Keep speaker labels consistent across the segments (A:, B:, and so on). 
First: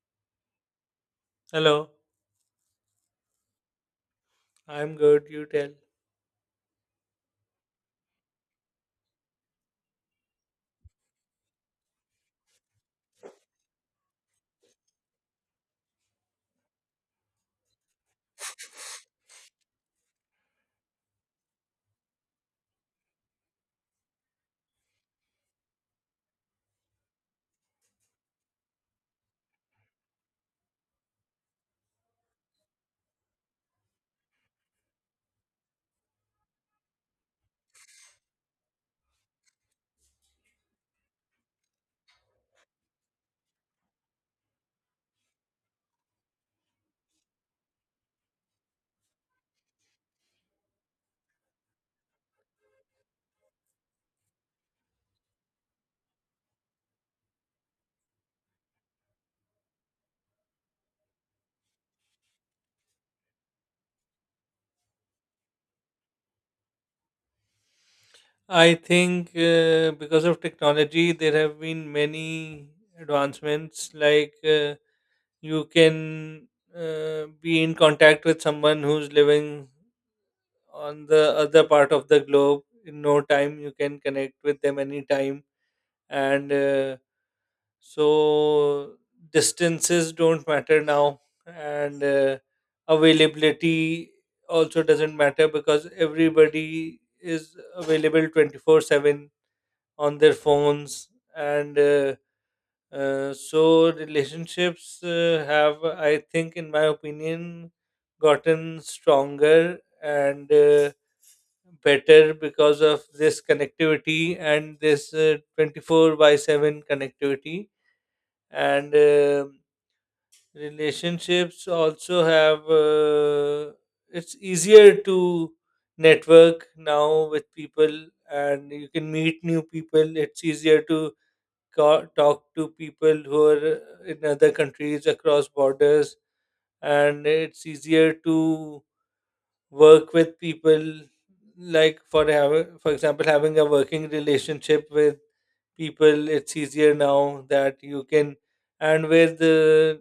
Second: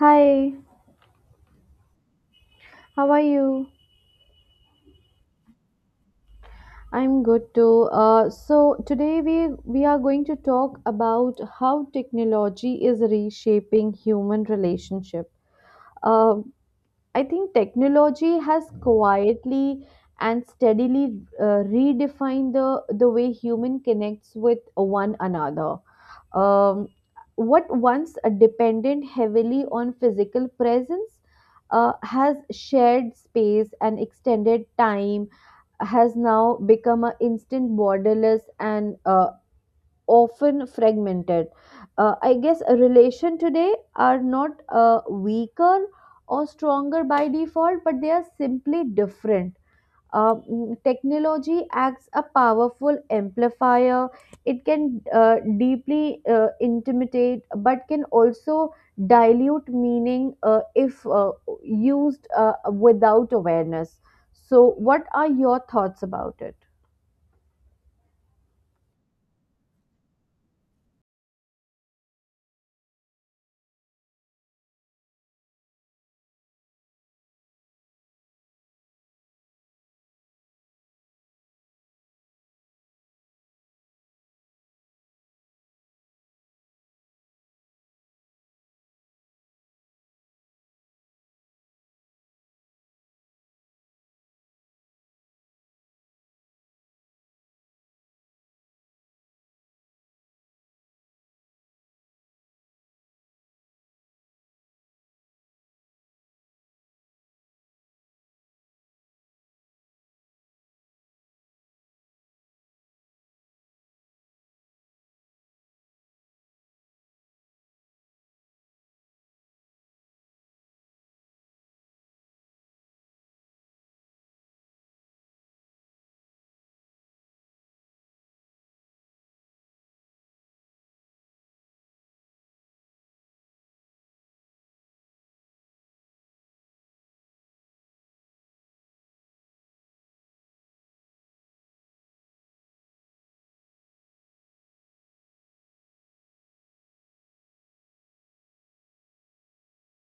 A: Hi,
B: Hello,
A: how are you?
B: I'm good. You tell.
A: I'm good too. So today we are going to talk about how technology is reshaping human relationship. Uh, I think technology has quietly and steadily redefined the way human connects with one another. Um, what once depended heavily on physical presence has shared space and extended time has now become an instant, borderless, and often fragmented. I guess a relation today are not weaker or stronger by default, but they are simply different. Technology acts a powerful amplifier. It can deeply intimidate but can also dilute meaning if used without awareness. So what are your thoughts about it?
B: I think because of technology, there have been many advancements. You can be in contact with someone who's living on the other part of the globe in no time. You can connect with them anytime, and so distances don't matter now and availability also doesn't matter because everybody is available 24/7 on their phones and so relationships have I think in my opinion gotten stronger and better because of this connectivity and this 24/7 connectivity and relationships also have, it's easier to network now with people, and you can meet new people. It's easier to talk to people who are in other countries across borders, and it's easier to work with people, like for example having a working relationship with people. It's easier now that you can, and with the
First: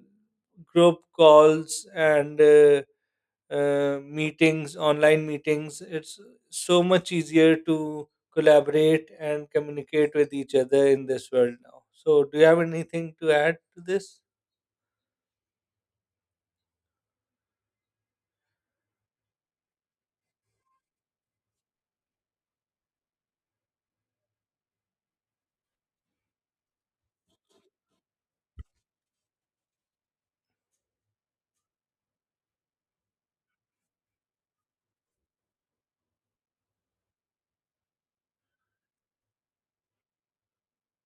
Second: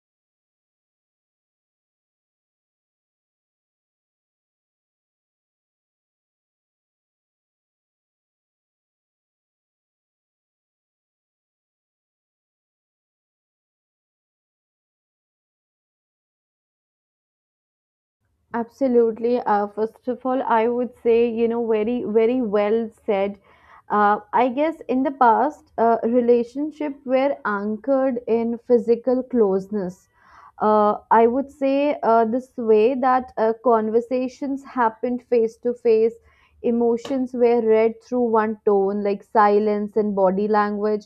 B: group calls and meetings online meetings, it's so much easier to collaborate and communicate with each other in this world now. So do you have anything to add to this?
A: Absolutely. First of all, I would say, very, very well said. I guess in the past, relationship were anchored in physical closeness. I would say this way that conversations happened face to face, emotions were read through one tone, like silence and body language.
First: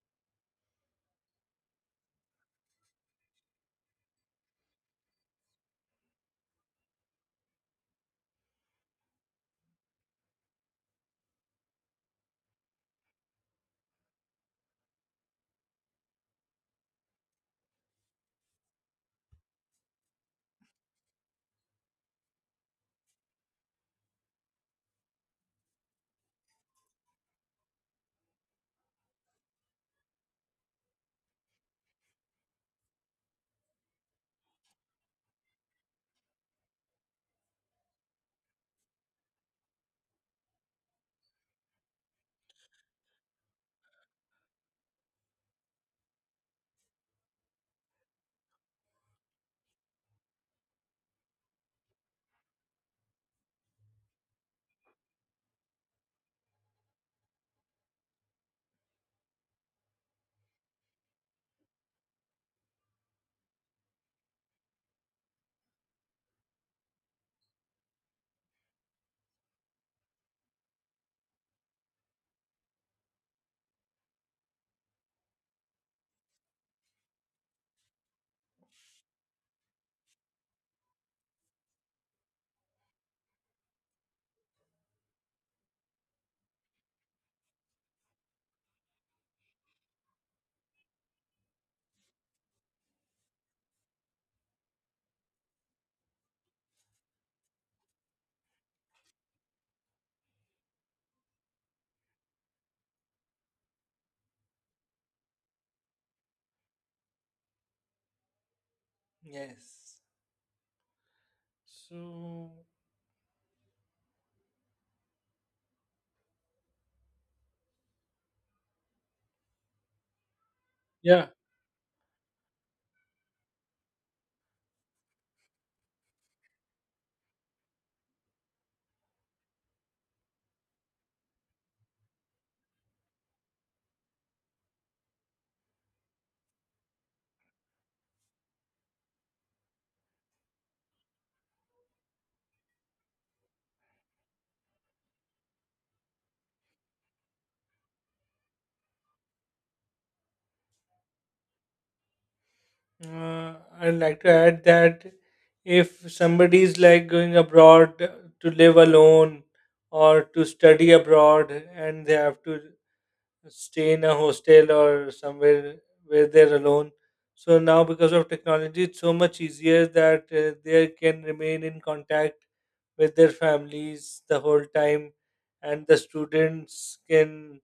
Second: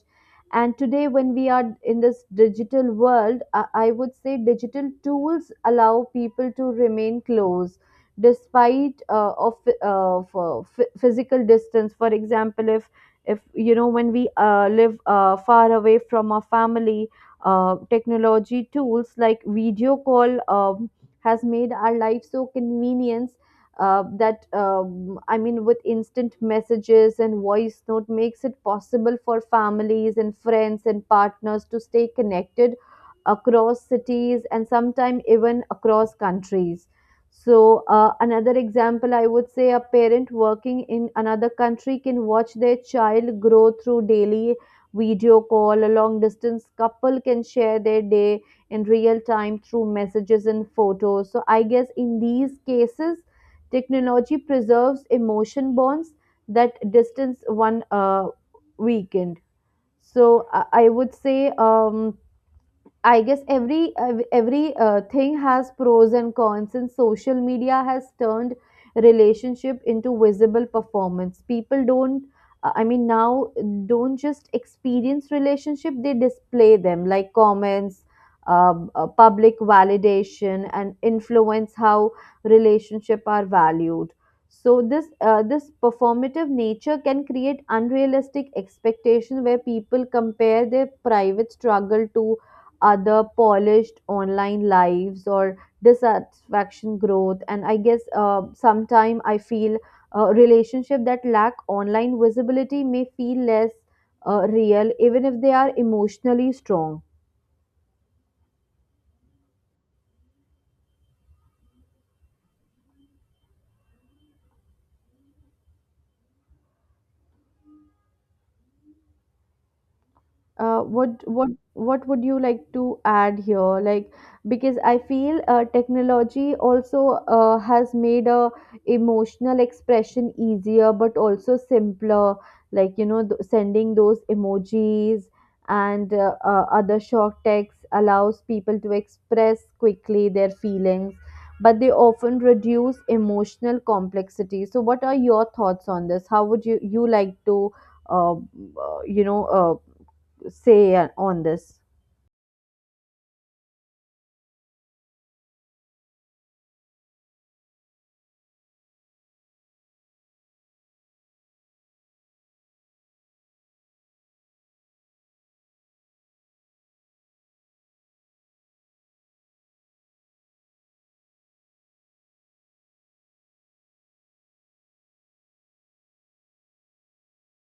A: And today, when we are in this digital world, I would say digital tools allow people to remain close despite of for physical distance. For example, if when we live far away from our family, technology tools like video call has made our life so convenient that, I mean, with instant messages and voice note makes it possible for families and friends and partners to stay connected across cities and sometimes even across countries. So another example, I would say, a parent working in another country can watch their child grow through daily video call. A long distance couple can share their day in real time through messages and photos. So I guess in these cases technology preserves emotion bonds that distance one weakened. So I would say, I guess every every thing has pros and cons, and social media has turned relationship into visible performance. People don't, I mean, now don't just experience relationship; they display them like comments, public validation, and influence how relationship are valued. So this performative nature can create unrealistic expectation where people compare their private struggle to other polished online lives or dissatisfaction growth. And I guess sometime I feel a relationship that lack online visibility may feel less real even if they are emotionally strong.
B: Yes. So,
A: uh, what
B: yeah,
A: what what would you like to add here, like, because I feel technology also has made a emotional expression easier but also simpler, like, sending those emojis and other short texts allows people to express quickly their feelings, but they often reduce emotional complexity. So what are your thoughts on this? How would you like to uh, uh, you know uh, say on this?
B: I'd like to add that if somebody is like going abroad to live alone or to study abroad and they have to stay in a hostel or somewhere where they're alone. So now, because of technology, it's so much easier that they can remain in contact with their families the whole time, and the students can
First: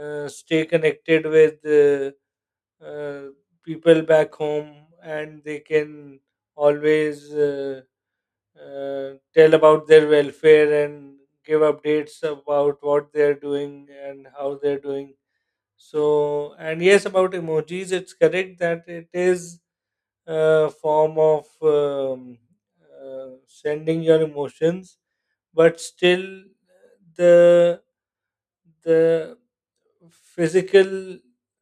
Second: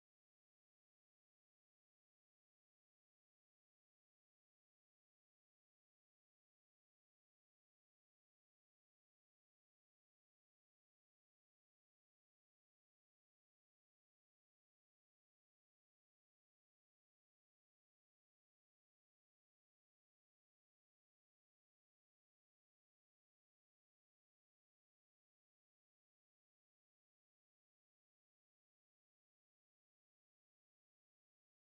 B: stay connected with. Uh, People back home, and they can always tell about their welfare and give updates about what they're doing and how they're doing. So, and yes, about emojis, it's correct that it is a form of sending your emotions, but still the the physical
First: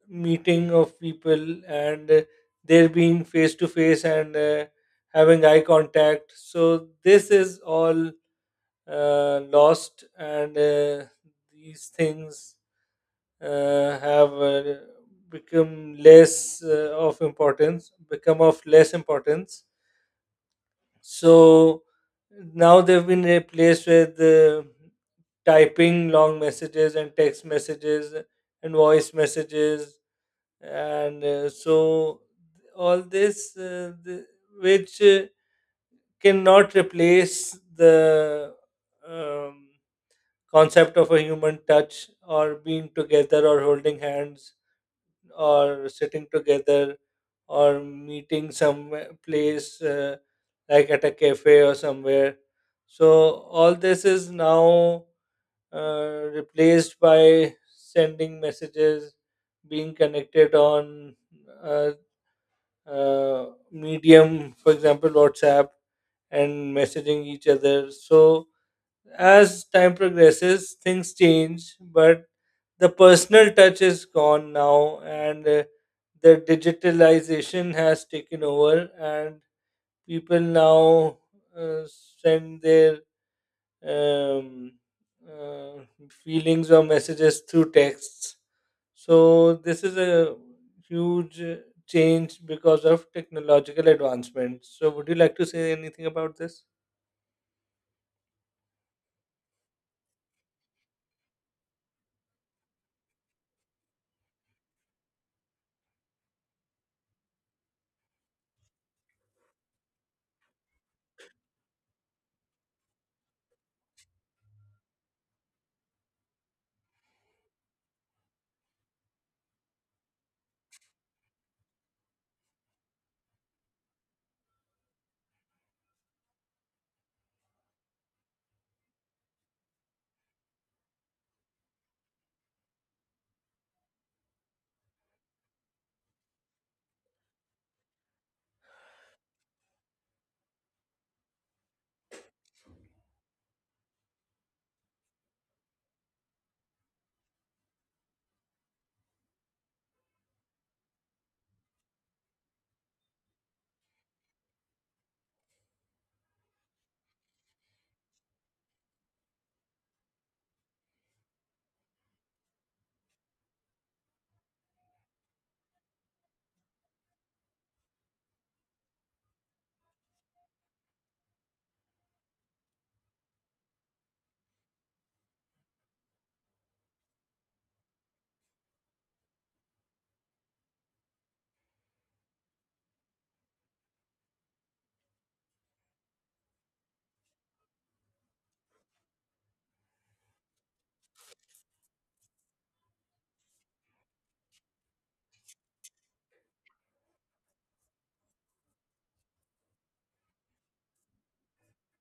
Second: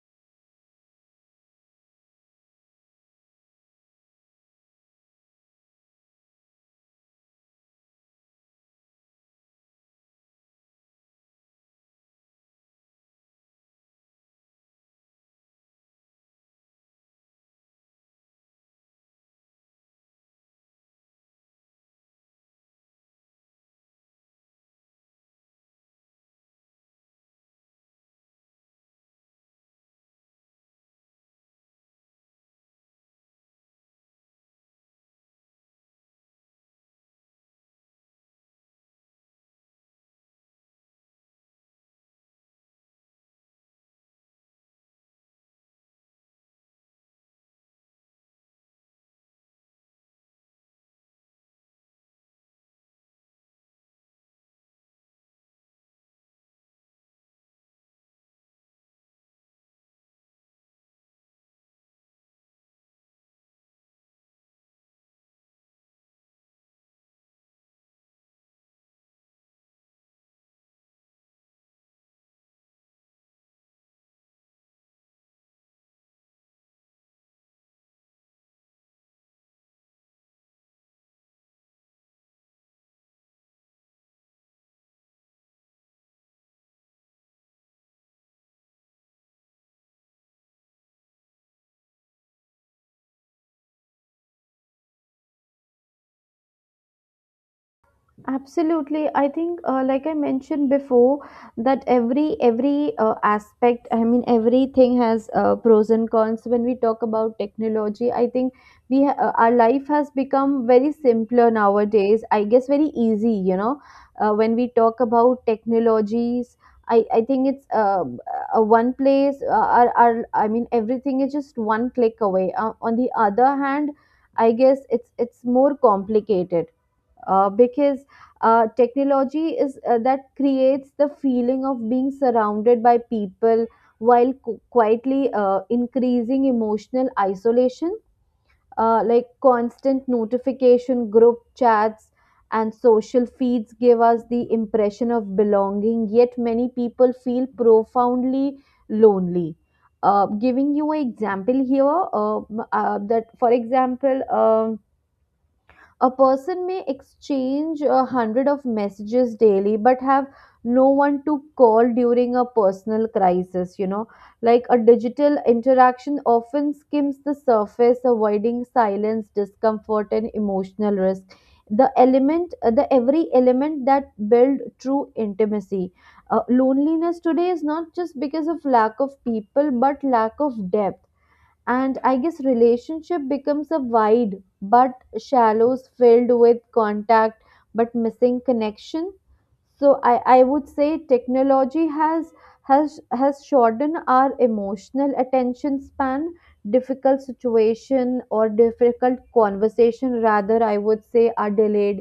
B: meeting of people, and they're being face to face and having eye contact, so this is all lost. And these things have become less of importance, become of less importance. So now they've been replaced with typing long messages and text messages and voice messages, and so all this which cannot replace the um, concept of a human touch, or being together, or holding hands, or sitting together, or meeting some place like at a cafe or somewhere. So all this is now replaced by sending messages, being connected on uh, medium, for example WhatsApp, and messaging each other. So as time progresses things change, but the personal touch is gone now, and the digitalization has taken over, and people now uh, send their um, uh, feelings or messages through texts. So this is a huge change because of technological advancements. So would you like to say anything about this?
A: Absolutely. I think, like I mentioned before, that every aspect, I mean, everything has pros and cons. When we talk about technology, I think our life has become very simpler nowadays. I guess very easy. You know, when we talk about technologies, I think it's one place. Our, I mean, everything is just one click away. On the other hand, I guess it's more complicated because technology is that creates the feeling of being surrounded by people while quietly increasing emotional isolation, like constant notification, group chats, and social feeds give us the impression of belonging, yet many people feel profoundly lonely. Giving you an example here, that, for example, a person may exchange 100 of messages daily, but have no one to call during a personal crisis. You know, like a digital interaction often skims the surface, avoiding silence, discomfort, and emotional risk. The every element that build true intimacy. Loneliness today is not just because of lack of people, but lack of depth. And I guess relationship becomes a wide but shallows filled with contact but missing connection. So I would say technology has shortened our emotional attention span. Difficult situation or difficult conversation, rather, I would say, are delayed,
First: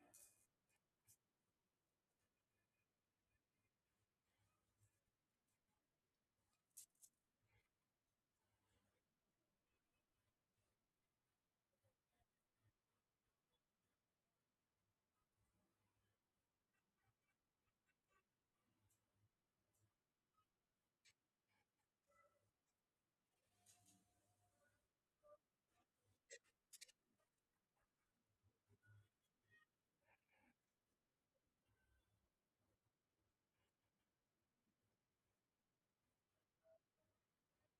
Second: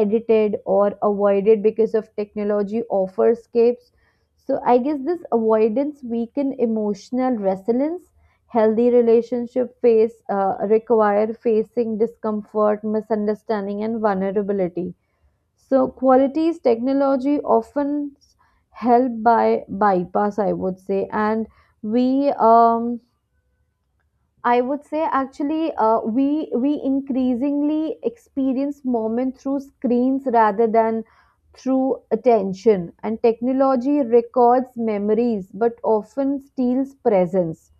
A: edited, or avoided because of technology offer escapes. So I guess this avoidance weaken emotional resilience. Healthy relationship face require facing discomfort, misunderstanding, and vulnerability. So qualities technology often help by bypass, I would say. And we I would say actually we increasingly experience moment through screens rather than through attention. And technology records memories but often steals presence.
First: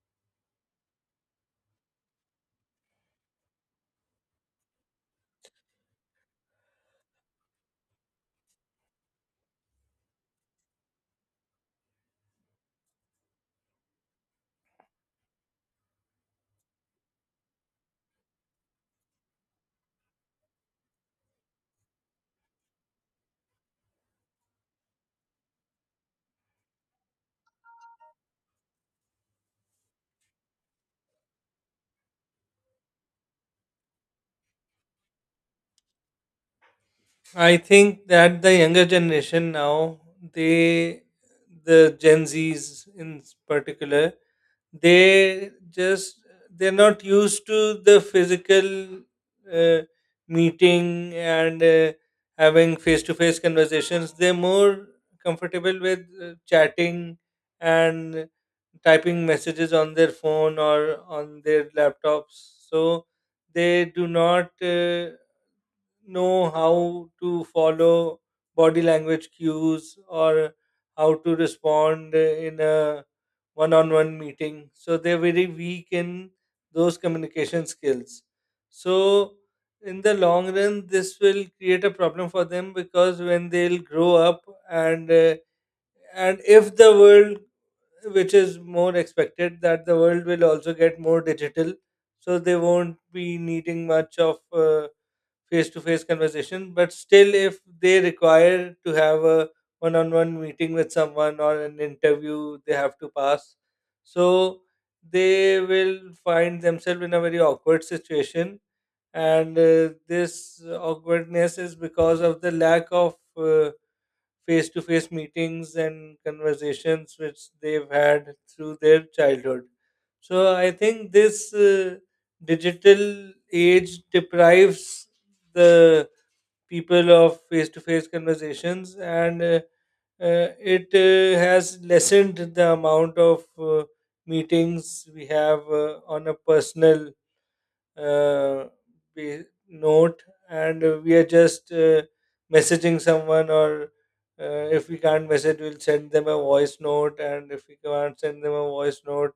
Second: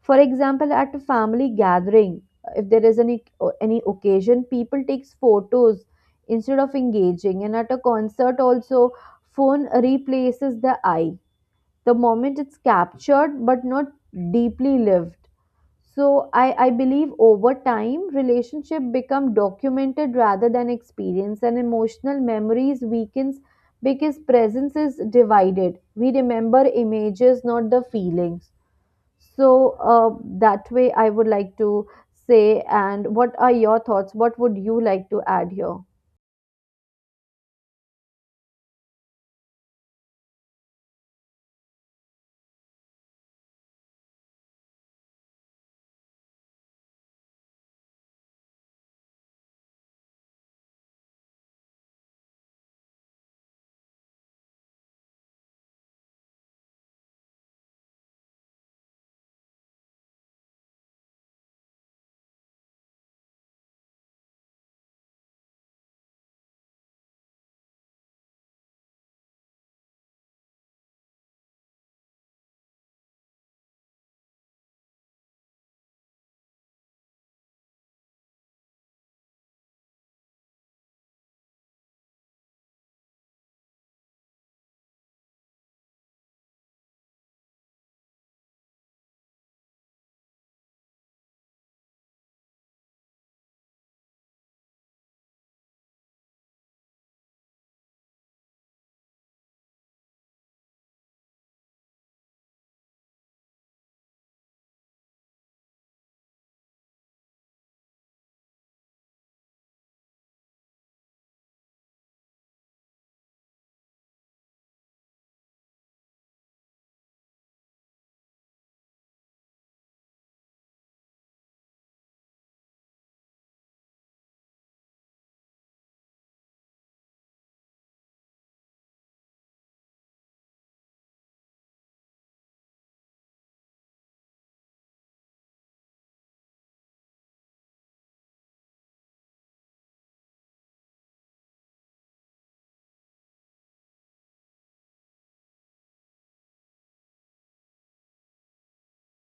A: For example, at a family gathering, if there is any occasion, people takes photos instead of engaging. And at a concert, also, phone replaces the eye. The moment it's captured, but not deeply lived. So I believe over time relationship become documented rather than experience, and emotional memories weakens because presence is divided. We remember images, not the feelings. So, that way, I would like to say, and what are your thoughts? What would you like to add here?
B: I think that the younger generation now, they, the Gen Zs in particular, they just they're not used to the physical uh, meeting, and having face to face conversations. They're more comfortable with chatting and typing messages on their phone or on their laptops, so they do not know how to follow body language cues, or how to respond in a one on one meeting. So they're very weak in those communication skills. So, in the long run, this will create a problem for them, because when they'll grow up and and if the world, which is more expected that the world will also get more digital, so they won't be needing much of face to face conversation. But still, if they require to have a one on one meeting with someone, or an interview they have to pass, so they will find themselves in a very awkward situation. And this awkwardness is because of the lack of face to face meetings and conversations which they've had through their childhood. So I think this digital age deprives the people of face to face conversations, and it has lessened the amount of meetings we have on a personal uh, note. And we are just messaging someone, or if we can't message we'll send them a voice note, and if we can't send them a voice note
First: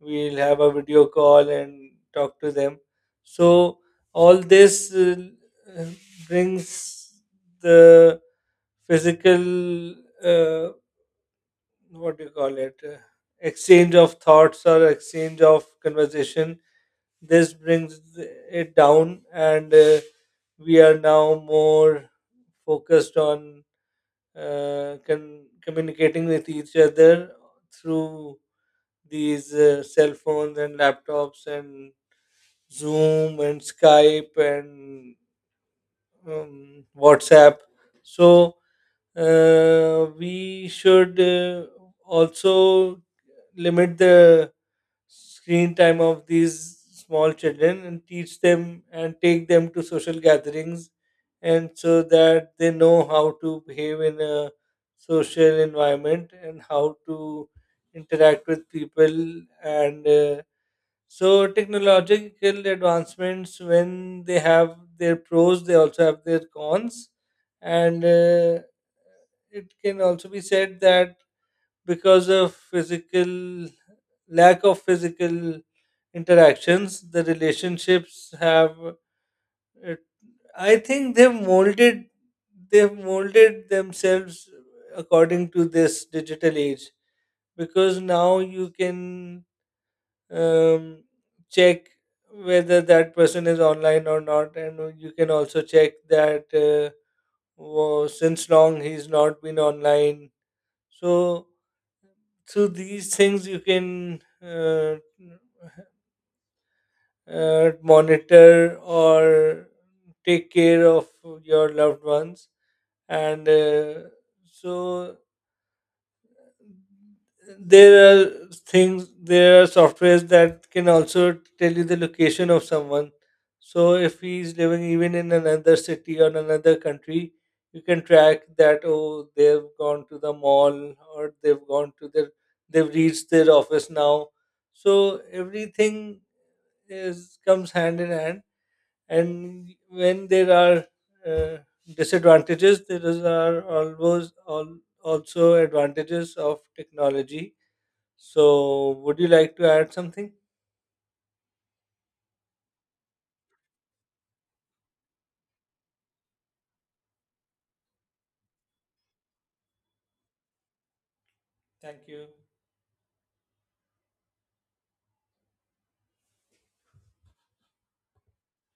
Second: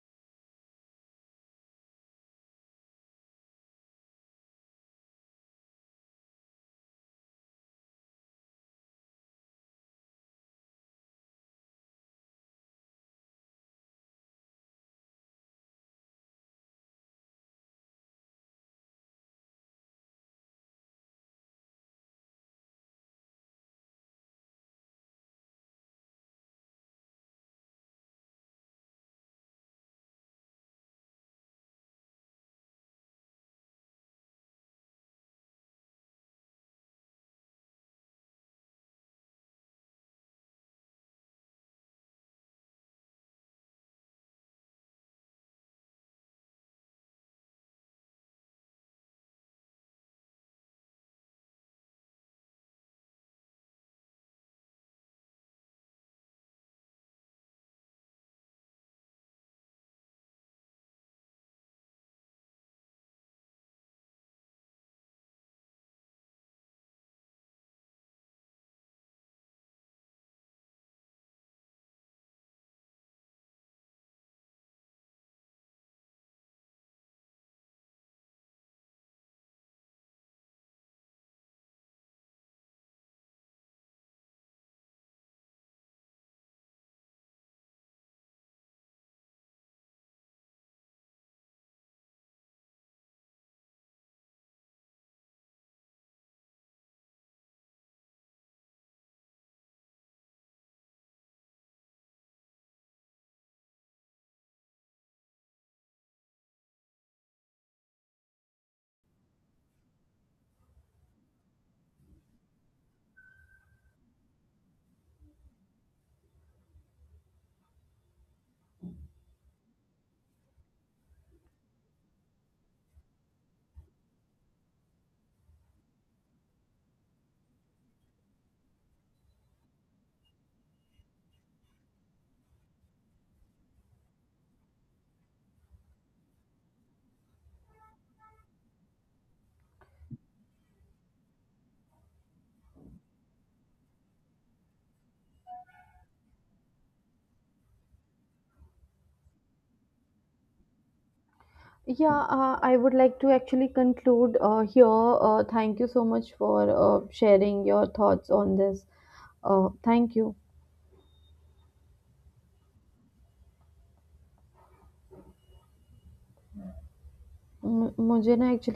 B: we'll have a video call and talk to them. So all this uh, brings the physical uh, what do you call it, exchange of thoughts or exchange of conversation, this brings it down. And we are now more focused on con- communicating with each other through these cell phones and laptops and Zoom and Skype and WhatsApp. So we should also limit the screen time of these small children, and teach them and take them to social gatherings, and so that they know how to behave in a social environment and how to interact with people. And so technological advancements, when they have their pros, they also have their cons. And it can also be said that because of physical lack of physical interactions, the relationships have. It, I think they've molded themselves according to this digital age, because now you can um, check whether that person is online or not, and you can also check that since long he's not been online. So through these things you can monitor or take care of your loved ones. And so there are things, there are softwares that can also tell you the location of someone, so if he's living even in another city or another country, you can track that, oh they've gone to the mall, or they've gone to their they've reached their office now. So everything is comes hand in hand, and when there are uh, disadvantages there is are always all, also advantages of technology. So would you like to add something?
A: Yeah, I would like to actually conclude here. Thank you so much for sharing your thoughts on this. Thank you.
B: Thank you.
A: मुझे ना actually